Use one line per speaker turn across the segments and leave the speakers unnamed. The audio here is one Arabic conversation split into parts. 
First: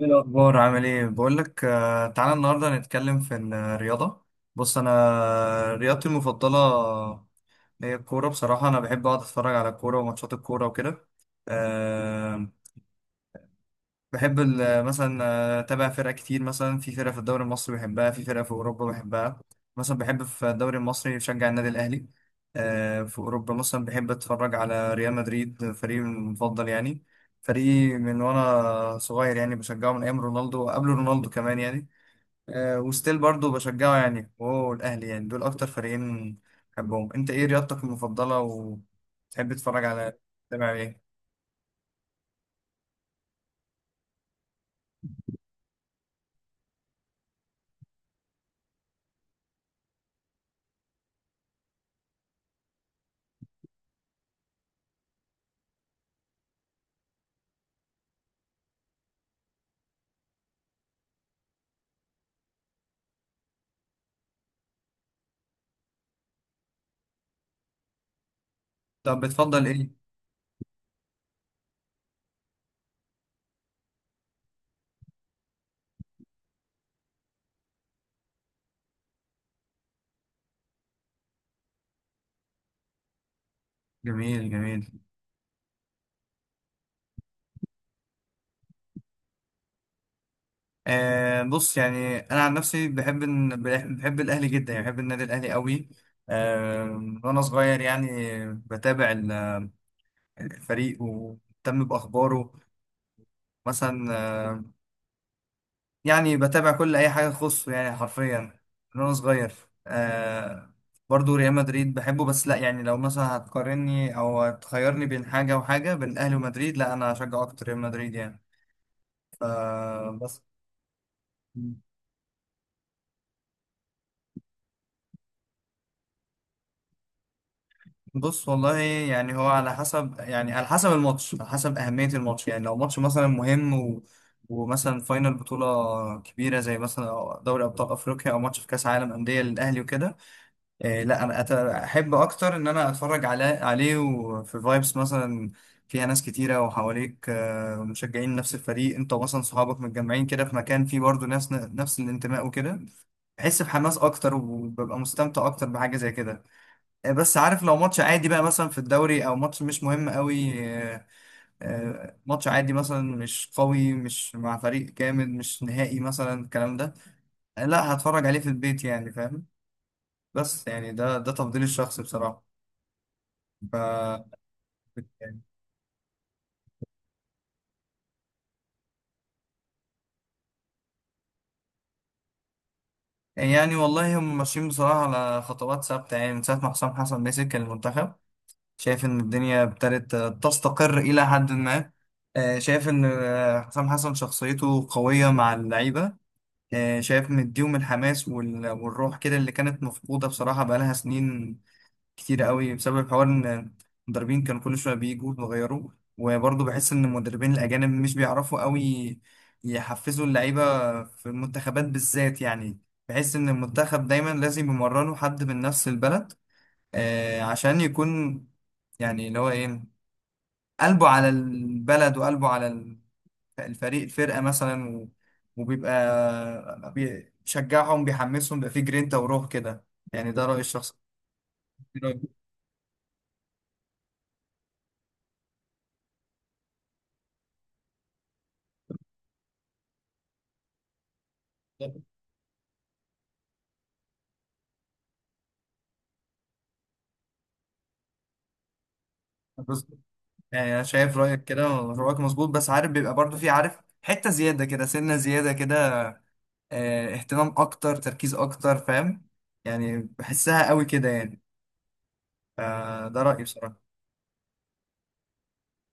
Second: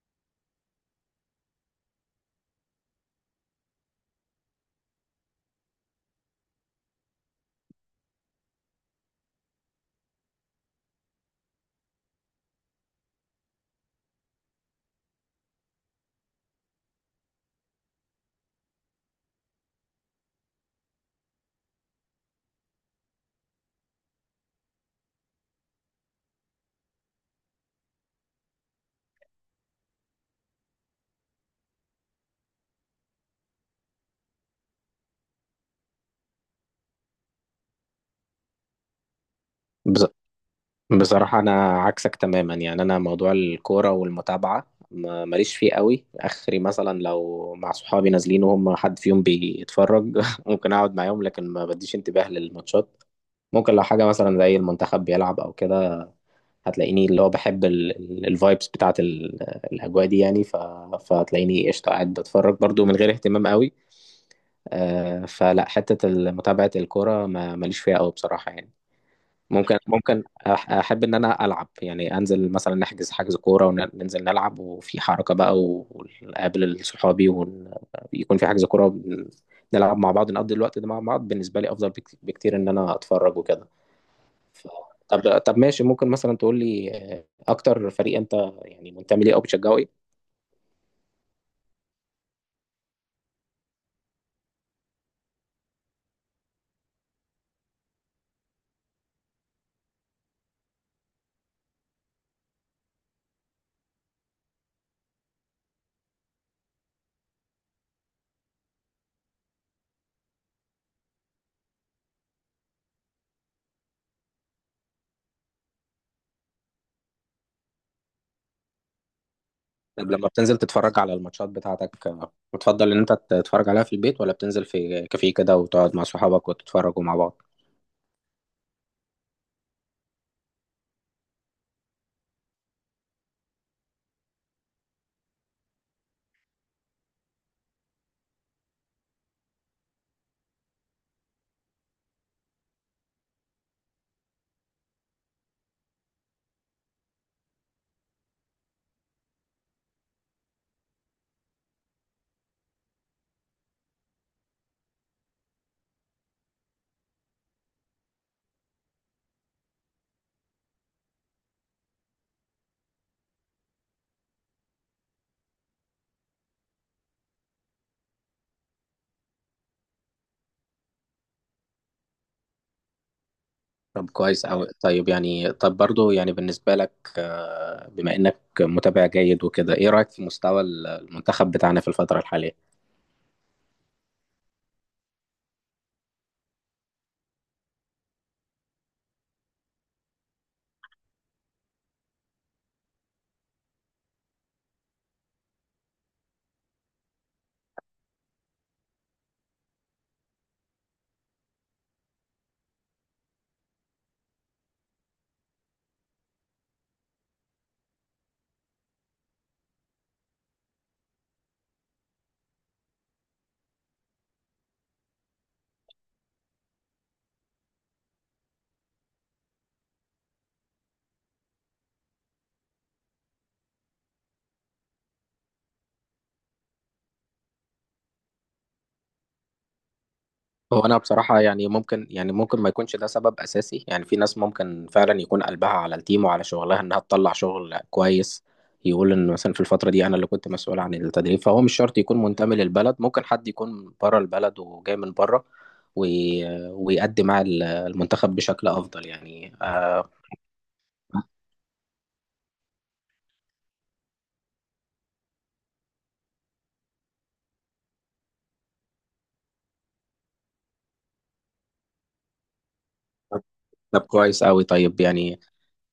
ايه الاخبار؟ عامل ايه؟ بقول لك، تعالى النهارده نتكلم في الرياضه. بص، انا رياضتي المفضله هي الكوره. بصراحه انا بحب اقعد اتفرج على الكوره وماتشات الكوره وكده. آه، بحب مثلا اتابع فرق كتير، مثلا في فرق في الدوري المصري بحبها، في فرق في اوروبا بحبها. مثلا بحب في الدوري المصري بشجع النادي الاهلي. في اوروبا مثلا بحب اتفرج على ريال مدريد، فريقي المفضل يعني. فريقي من وانا صغير يعني، بشجعه من ايام رونالدو وقبل رونالدو كمان يعني. وستيل برضو بشجعه يعني، وهو الاهلي، يعني دول اكتر فريقين بحبهم. انت ايه رياضتك المفضلة؟ وتحب تتفرج
بز-
على، تتابع ايه؟
بصراحة أنا عكسك تماما، أنا موضوع الكورة والمتابعة ماليش فيه قوي آخري. مثلا لو مع صحابي نازلين وهم حد فيهم بيتفرج ممكن أقعد معاهم، لكن ما بديش انتباه للماتشات. ممكن لو حاجة مثلا زي المنتخب بيلعب أو كده هتلاقيني اللي هو بحب الفايبس بتاعة الأجواء دي، فهتلاقيني قشطة قاعد بتفرج برضو من غير اهتمام قوي. فلا حتة متابعة الكورة ماليش فيها قوي بصراحة يعني.
طب بتفضل
ممكن
ايه؟
ممكن أح- احب ان انا العب، يعني انزل مثلا نحجز حجز كوره وننزل نلعب وفي حركه بقى، ونقابل صحابي ويكون في حجز كوره نلعب مع بعض نقضي الوقت ده مع بعض. بالنسبه لي افضل بكتير ان انا اتفرج وكده.
جميل،
ف-
جميل.
طب ماشي، ممكن مثلا تقول لي اكتر فريق انت يعني منتمي ليه او بتشجعه ايه؟
آه، بص، يعني انا عن نفسي بحب الاهلي جدا، يعني بحب النادي الاهلي قوي. آه، من وانا صغير يعني بتابع الفريق ومهتم باخباره. مثلا، يعني بتابع كل اي حاجه تخصه، يعني حرفيا من وانا صغير. آه برضو ريال مدريد بحبه، بس لا، يعني لو مثلا هتقارني او هتخيرني بين حاجه وحاجه، بين الاهلي ومدريد، لا انا هشجع اكتر ريال مدريد يعني.
طب لما
فبس.
بتنزل تتفرج على الماتشات بتاعتك بتفضل ان انت تتفرج عليها في البيت، ولا بتنزل في كافيه كده وتقعد مع صحابك وتتفرجوا مع بعض؟
بص، والله يعني هو على حسب، يعني على حسب الماتش، على حسب أهمية الماتش، يعني لو ماتش مثلا مهم ومثلا فاينل بطولة كبيرة زي مثلا دوري أبطال أفريقيا أو ماتش في كأس عالم أندية للأهلي وكده. إيه لا، أنا أحب أكتر إن أنا أتفرج عليه وفي فايبس مثلا فيها ناس كتيرة، وحواليك مشجعين نفس الفريق، أنت مثلا صحابك متجمعين كده في مكان فيه برضه ناس نفس الانتماء وكده. بحس بحماس أكتر وببقى مستمتع أكتر بحاجة زي كده. بس عارف لو ماتش عادي بقى مثلا في الدوري او ماتش مش مهم قوي، ماتش عادي مثلا مش قوي، مش مع فريق جامد، مش نهائي مثلا، الكلام ده، لا هتفرج عليه في البيت يعني، فاهم. بس يعني ده تفضيلي الشخصي بصراحة. ف
طب كويس أوي. طيب،
يعني
يعني طب برضو يعني بالنسبة لك، بما إنك متابع جيد وكده، إيه رأيك في مستوى المنتخب بتاعنا في الفترة الحالية؟
والله هم ماشيين بصراحة على خطوات ثابتة، يعني من ساعة ما حسام حسن مسك المنتخب، شايف إن الدنيا ابتدت تستقر إلى حد ما. شايف إن حسام حسن شخصيته قوية مع اللعيبة. شايف مديهم الحماس والروح كده اللي كانت مفقودة بصراحة بقالها سنين كتيرة قوي، بسبب حوار إن المدربين كانوا كل شوية بيجوا ويغيروا. وبرضه بحس إن المدربين الأجانب مش بيعرفوا قوي يحفزوا اللعيبة في المنتخبات بالذات يعني. بحس إن المنتخب دايما لازم يمرنوا حد من نفس البلد، عشان يكون، يعني اللي هو إيه، قلبه على البلد وقلبه على الفرقة مثلا وبيبقى بيشجعهم بيحمسهم بيبقى فيه جرينتا وروح كده، يعني ده رأيي
هو
الشخصي.
أنا بصراحة،
إيه رأيك؟
ممكن ما يكونش ده سبب أساسي. يعني في ناس ممكن فعلا يكون قلبها على التيم وعلى شغلها إنها تطلع شغل كويس. يقول إن مثلا في الفترة دي أنا اللي كنت مسؤول عن التدريب، فهو مش شرط يكون منتمي للبلد. ممكن حد يكون بره البلد وجاي من بره ويأدي مع المنتخب بشكل أفضل، يعني
بص- يعني أنا شايف رأيك كده، ورأيك مظبوط. بس عارف بيبقى برضو فيه، عارف، حتة زيادة كده، سنة زيادة كده، اهتمام أكتر، تركيز أكتر، فاهم. يعني بحسها قوي كده يعني. فده رأيي بصراحة.
طب كويس أوي. طيب يعني،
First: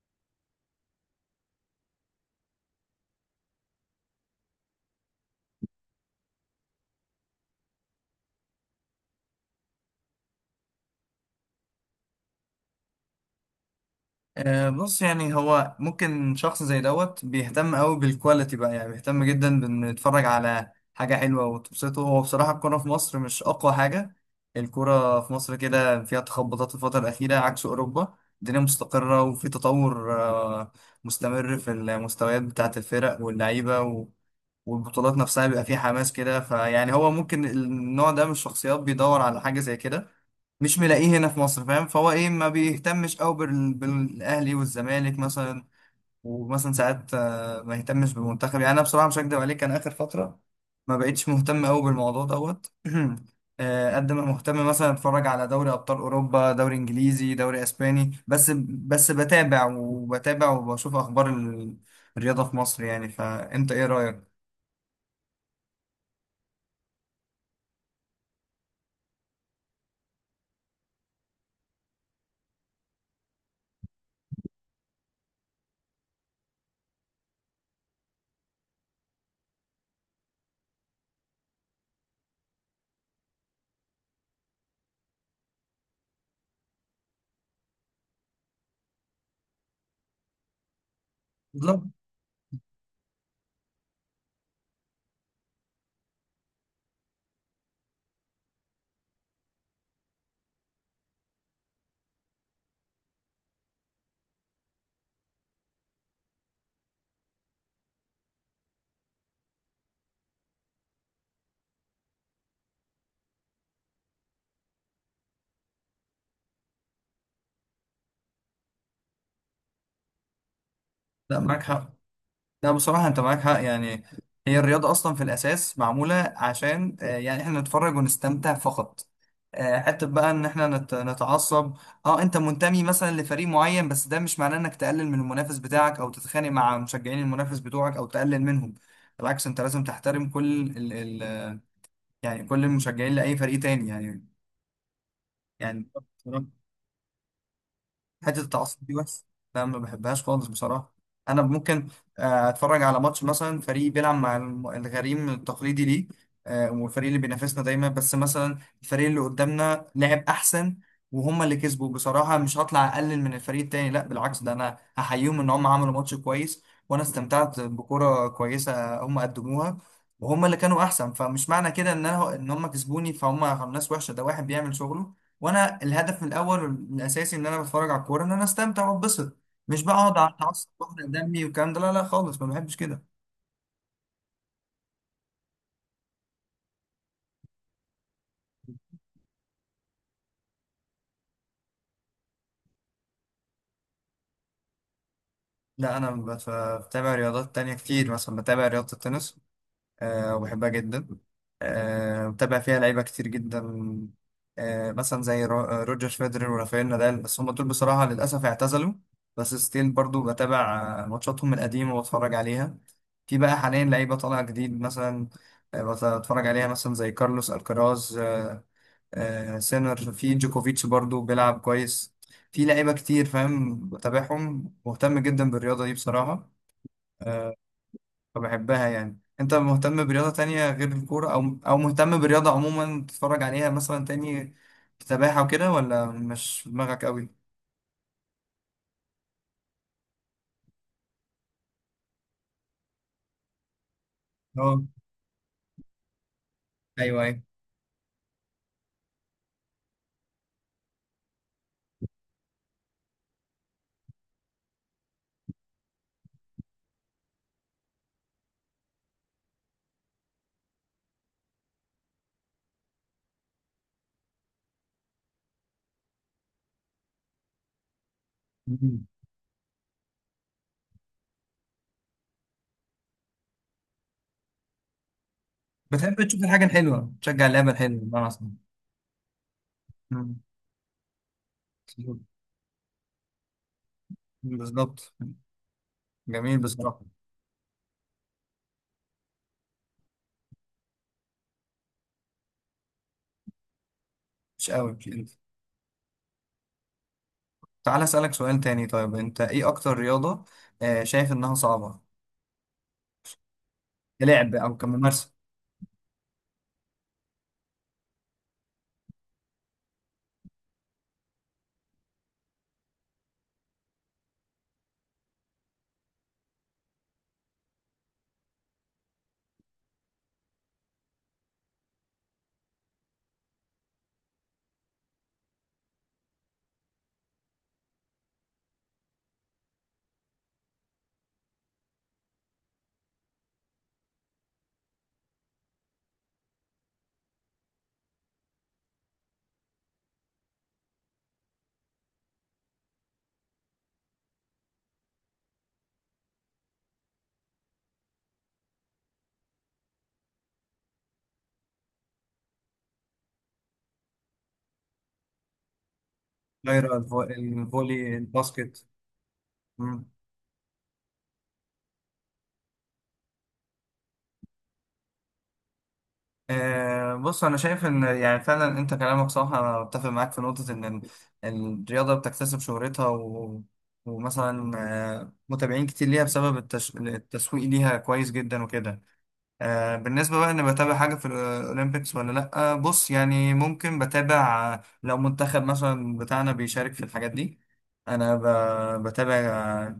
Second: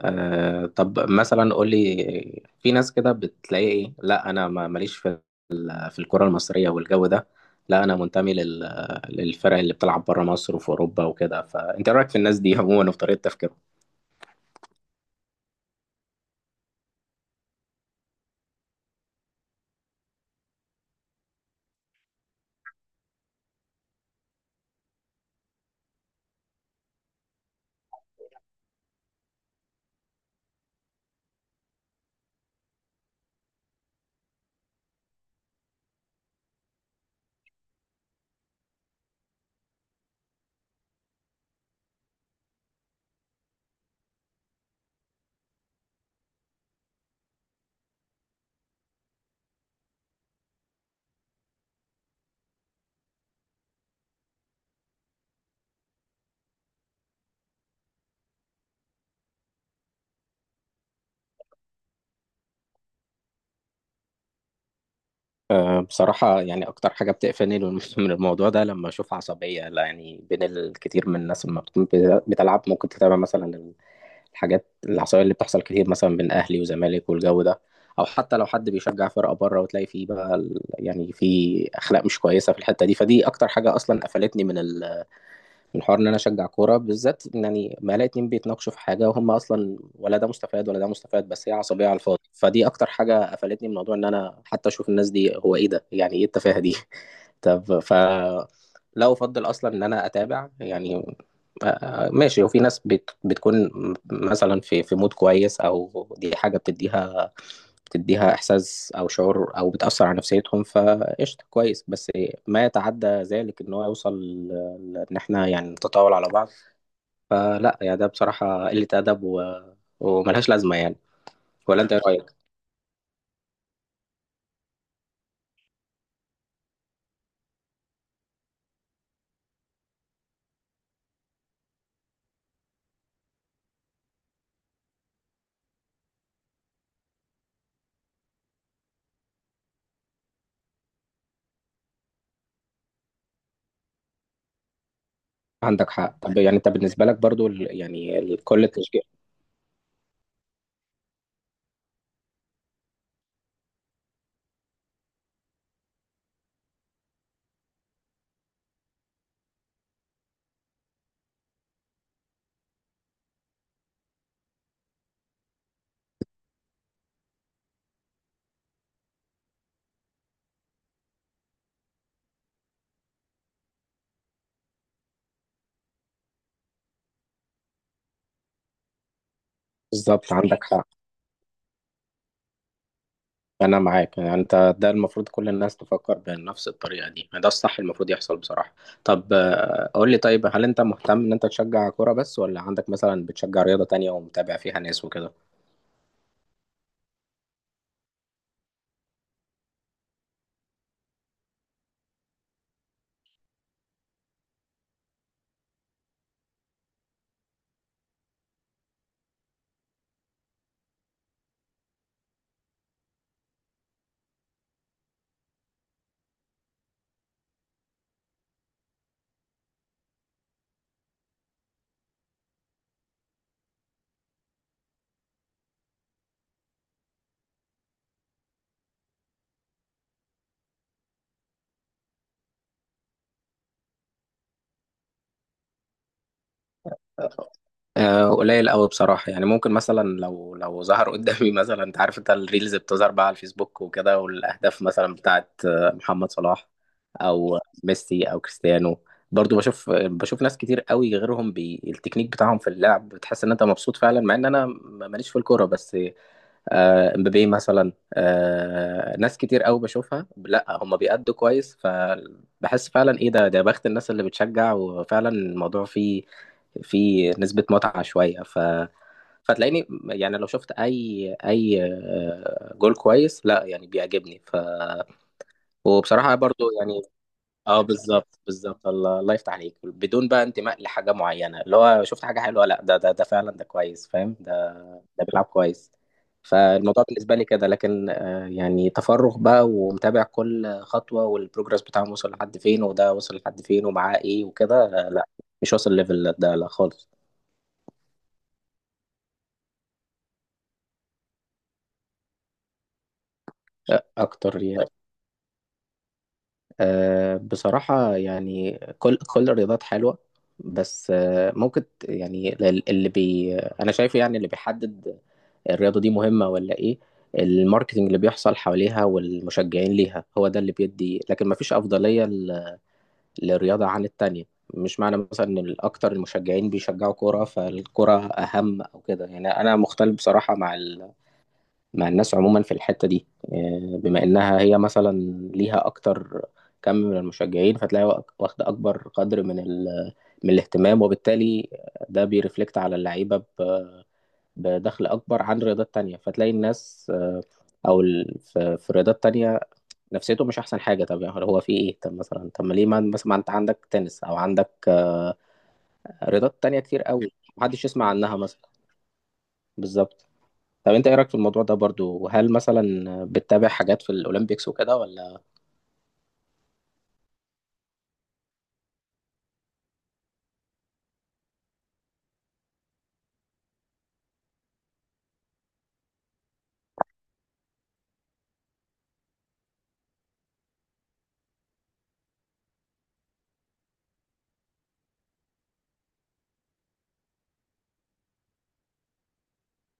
طب مثلا قول لي، في ناس كده بتلاقي ايه، لا انا ما ماليش في في الكرة المصرية والجو ده، لا انا منتمي للفرق اللي بتلعب بره مصر وفي اوروبا وكده. فانت إيه رايك في الناس دي عموما وفي طريقة تفكيرهم؟
بص يعني هو ممكن شخص زي دوت بيهتم قوي بالكواليتي بقى، يعني بيهتم جدا بان يتفرج على حاجة حلوة وتبسطه. هو بصراحة الكورة في مصر مش أقوى حاجة. الكورة في مصر كده فيها تخبطات الفترة الأخيرة، عكس أوروبا الدنيا مستقرة وفي تطور مستمر في المستويات بتاعة الفرق واللعيبة والبطولات نفسها بيبقى فيها حماس كده. فيعني هو ممكن النوع ده من الشخصيات بيدور على حاجة زي كده، مش ملاقيه هنا في مصر، فاهم. فهو ايه، ما بيهتمش قوي بالاهلي والزمالك مثلا، ومثلا ساعات ما يهتمش بالمنتخب يعني. انا بصراحه مش هكدب عليك، انا اخر فتره ما بقتش مهتم قوي بالموضوع دوت. قد ما مهتم مثلا اتفرج على دوري ابطال اوروبا، دوري انجليزي، دوري اسباني بس. بس بتابع وبشوف اخبار الرياضه في مصر يعني. فانت ايه رايك؟
بصراحة يعني اكتر حاجة بتقفلني من من الموضوع ده لما اشوف عصبية، لا يعني، بين الكثير من الناس. لما بتكون بتلعب ممكن تتابع مثلا الحاجات العصبية اللي بتحصل كتير مثلا بين أهلي وزمالك والجو ده، أو حتى لو حد بيشجع فرقة بره وتلاقي فيه بقى يعني في أخلاق مش كويسة في الحتة دي. فدي أكتر حاجة أصلا قفلتني من الحوار ان انا اشجع كوره، بالذات إن يعني ما الاقي اتنين بيتناقشوا في حاجه وهم اصلا ولا ده مستفاد ولا ده مستفاد، بس هي
بالظبط.
عصبيه على الفاضي. فدي اكتر حاجه قفلتني من موضوع ان انا حتى اشوف الناس دي. هو ايه ده، يعني ايه التفاهه دي؟ طب ف لا افضل اصلا ان انا اتابع يعني ماشي. وفي ناس بتكون مثلا في في مود كويس، او دي حاجه بتديها بتديها احساس او شعور او بتاثر على نفسيتهم، فقشطه كويس. بس ما يتعدى ذلك ان هو يوصل ان احنا يعني نتطاول على بعض. فلا، يا ده بصراحه قله ادب، و... وملهاش لازمه يعني.
لا معاك
ولا
حق.
انت ايه رايك؟
لا بصراحة أنت معاك حق يعني. هي الرياضة أصلا في الأساس معمولة عشان يعني إحنا نتفرج ونستمتع فقط. حتة بقى إن إحنا نتعصب، أنت منتمي مثلا لفريق معين، بس ده مش معناه إنك تقلل من المنافس بتاعك أو تتخانق مع مشجعين المنافس بتوعك أو تقلل منهم. بالعكس أنت لازم تحترم كل ال ال يعني كل المشجعين لأي فريق تاني، يعني.
عندك حق. طب يعني انت بالنسبه لك برضو،
حته
كل
التعصب دي
التشجيع
بس، لا ما بحبهاش خالص بصراحه. انا ممكن اتفرج على ماتش مثلا فريق بيلعب مع الغريم التقليدي ليه، والفريق اللي بينافسنا دايما، بس مثلا الفريق اللي قدامنا لعب احسن وهم اللي كسبوا، بصراحه مش هطلع اقلل من الفريق التاني، لا بالعكس، ده انا هحييهم ان هم عملوا ماتش كويس وانا استمتعت بكره كويسه هم قدموها، وهم اللي كانوا احسن. فمش معنى كده ان هم كسبوني فهم ناس وحشه، ده واحد بيعمل شغله. وانا الهدف الاول الاساسي ان انا بتفرج على الكوره، ان انا استمتع واتبسط، مش بقى اقعد على
بالظبط. عندك
اتعصب
حق،
واحرق دمي والكلام ده. لا، لا خالص ما بحبش كده.
انا معاك. يعني انت ده المفروض كل الناس تفكر بنفس الطريقه دي، يعني ده الصح المفروض يحصل بصراحه. طب قول لي، طيب هل انت مهتم ان انت تشجع كوره بس، ولا عندك مثلا بتشجع رياضه تانية ومتابع فيها ناس وكده؟
لا انا بتابع رياضات تانية كتير، مثلا بتابع رياضه التنس. وبحبها جدا. متابع فيها لعيبة كتير جدا. مثلا زي روجر فيدرر ورافائيل نادال، بس هم دول بصراحة للأسف اعتزلوا. بس ستيل برضو بتابع ماتشاتهم القديمة واتفرج عليها. في بقى حاليا لعيبة طالعة جديد مثلا، بتفرج عليها مثلا زي كارلوس الكراز. سينر، في جوكوفيتش برضو بيلعب كويس. في لعيبة كتير فاهم، بتابعهم مهتم جدا بالرياضة دي بصراحة. آه، فبحبها يعني. انت مهتم برياضة تانية غير الكورة، او مهتم برياضة عموما تتفرج عليها مثلا تاني، سباحة وكده، ولا مش في دماغك قوي؟
قليل قوي بصراحة يعني. ممكن مثلا لو ظهر قدامي مثلا، انت عارف انت الريلز بتظهر بقى على الفيسبوك وكده،
اه،
والاهداف مثلا بتاعت محمد صلاح
ايوه، ايوه.
او ميسي او كريستيانو. برضو بشوف ناس كتير قوي غيرهم، بالتكنيك بتاعهم في اللعب بتحس ان انت مبسوط فعلا، مع ان انا ماليش في الكورة. بس امبابي مثلا، ناس كتير قوي بشوفها لا هم بيأدوا كويس. فبحس فعلا، ايه ده، ده بخت الناس اللي بتشجع، وفعلا الموضوع فيه فيه نسبة متعة شوية. ف
مم.
فتلاقيني يعني لو شفت اي اي آه، جول كويس، لا يعني بيعجبني. ف
بتحب
وبصراحة
تشوف الحاجة
برضو يعني،
الحلوة، تشجع اللعبة
اه
الحلوة بمعنى،
بالظبط
اصلا.
بالظبط. الله، الله يفتح عليك. بدون بقى انتماء لحاجة معينة، اللي هو شفت حاجة حلوة، لا ده ده ده فعلا ده كويس، فاهم؟ ده
بالظبط.
بيلعب كويس.
جميل بصراحة.
فالموضوع بالنسبة لي كده، لكن يعني تفرغ بقى ومتابع كل خطوة والبروجرس بتاعهم وصل لحد فين، وده وصل لحد فين ومعاه ايه
مش
وكده،
قوي، مش قوي.
لا، مش واصل ليفل ده لا خالص.
تعال اسألك سؤال تاني. طيب انت ايه اكتر رياضة شايف انها صعبة،
آه،
كلعب
اكتر
او
يعني
كممارسة؟
آه، بصراحة يعني كل الرياضات حلوة. بس يعني اللي انا شايفه يعني اللي بيحدد الرياضة دي مهمة ولا ايه، الماركتينج اللي بيحصل حواليها والمشجعين ليها، هو ده اللي بيدي. لكن مفيش أفضلية للرياضة عن التانية. مش معنى مثلا ان الاكتر المشجعين بيشجعوا كورة فالكرة اهم او كده. يعني انا مختلف بصراحة مع مع الناس عموما في الحتة دي. بما انها هي مثلا ليها اكتر كم من المشجعين، فتلاقي واخدة اكبر قدر من من الاهتمام، وبالتالي ده بيرفلكت على اللعيبة بدخل اكبر عن رياضات تانية. فتلاقي الناس في رياضات تانية نفسيته مش احسن حاجة. طب يعني هو في ايه، طب مثلا، طب ما ليه ما مثلا ما انت عندك تنس او عندك رياضات تانية
غير
كتير قوي محدش يسمع
الفولي،
عنها مثلا،
الباسكت. مم.
بالظبط. طب انت ايه رايك في الموضوع ده برضو، وهل مثلا بتتابع حاجات في الاولمبيكس وكده ولا؟
بص انا شايف ان يعني فعلا انت كلامك صح، انا بتفق معاك في نقطه ان الرياضه بتكتسب شهرتها، ومثلا متابعين كتير ليها بسبب التسويق ليها كويس جدا وكده. بالنسبه بقى ان بتابع حاجه في الاولمبيكس ولا لا، بص يعني ممكن بتابع لو منتخب مثلا بتاعنا بيشارك في الحاجات دي، انا بتابع.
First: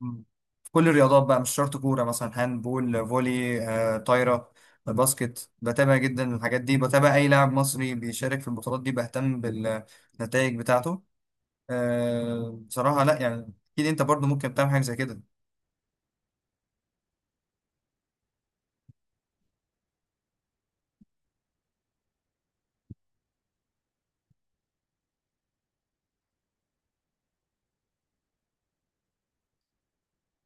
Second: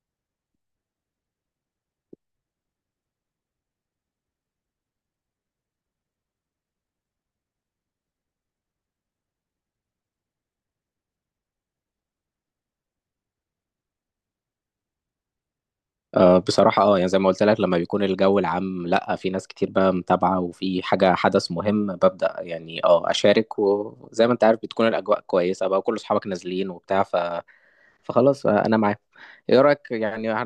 مم. في كل الرياضات بقى، مش شرط كورة، مثلا هاند بول، فولي طايرة، باسكت. بتابع جدا الحاجات دي، بتابع أي لاعب مصري بيشارك في البطولات دي، بهتم بالنتائج بتاعته. بصراحة، لا يعني أكيد أنت برضو ممكن تعمل حاجة زي كده.
بصراحه اه، يعني زي ما قلت لك، لما بيكون الجو العام، لا في ناس كتير بقى متابعه وفي حاجه حدث مهم، ببدا يعني اه اشارك. وزي ما انت عارف بتكون الاجواء كويسه بقى، وكل اصحابك نازلين وبتاع. ف فخلاص آه، انا معاك. ايه رايك، يعني احنا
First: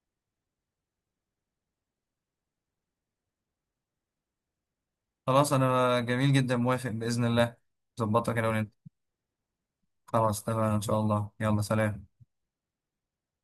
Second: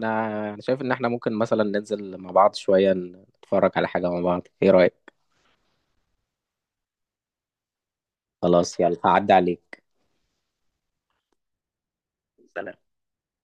انا شايف ان احنا ممكن مثلا ننزل مع بعض شويه نتفرج على حاجه مع بعض، ايه رايك؟
خلاص أنا جميل جدا، موافق بإذن الله. ظبطها كده وننزل.
خلاص، يلا هعدي عليك.
خلاص تمام، إن شاء الله. يلا سلام.
سلام.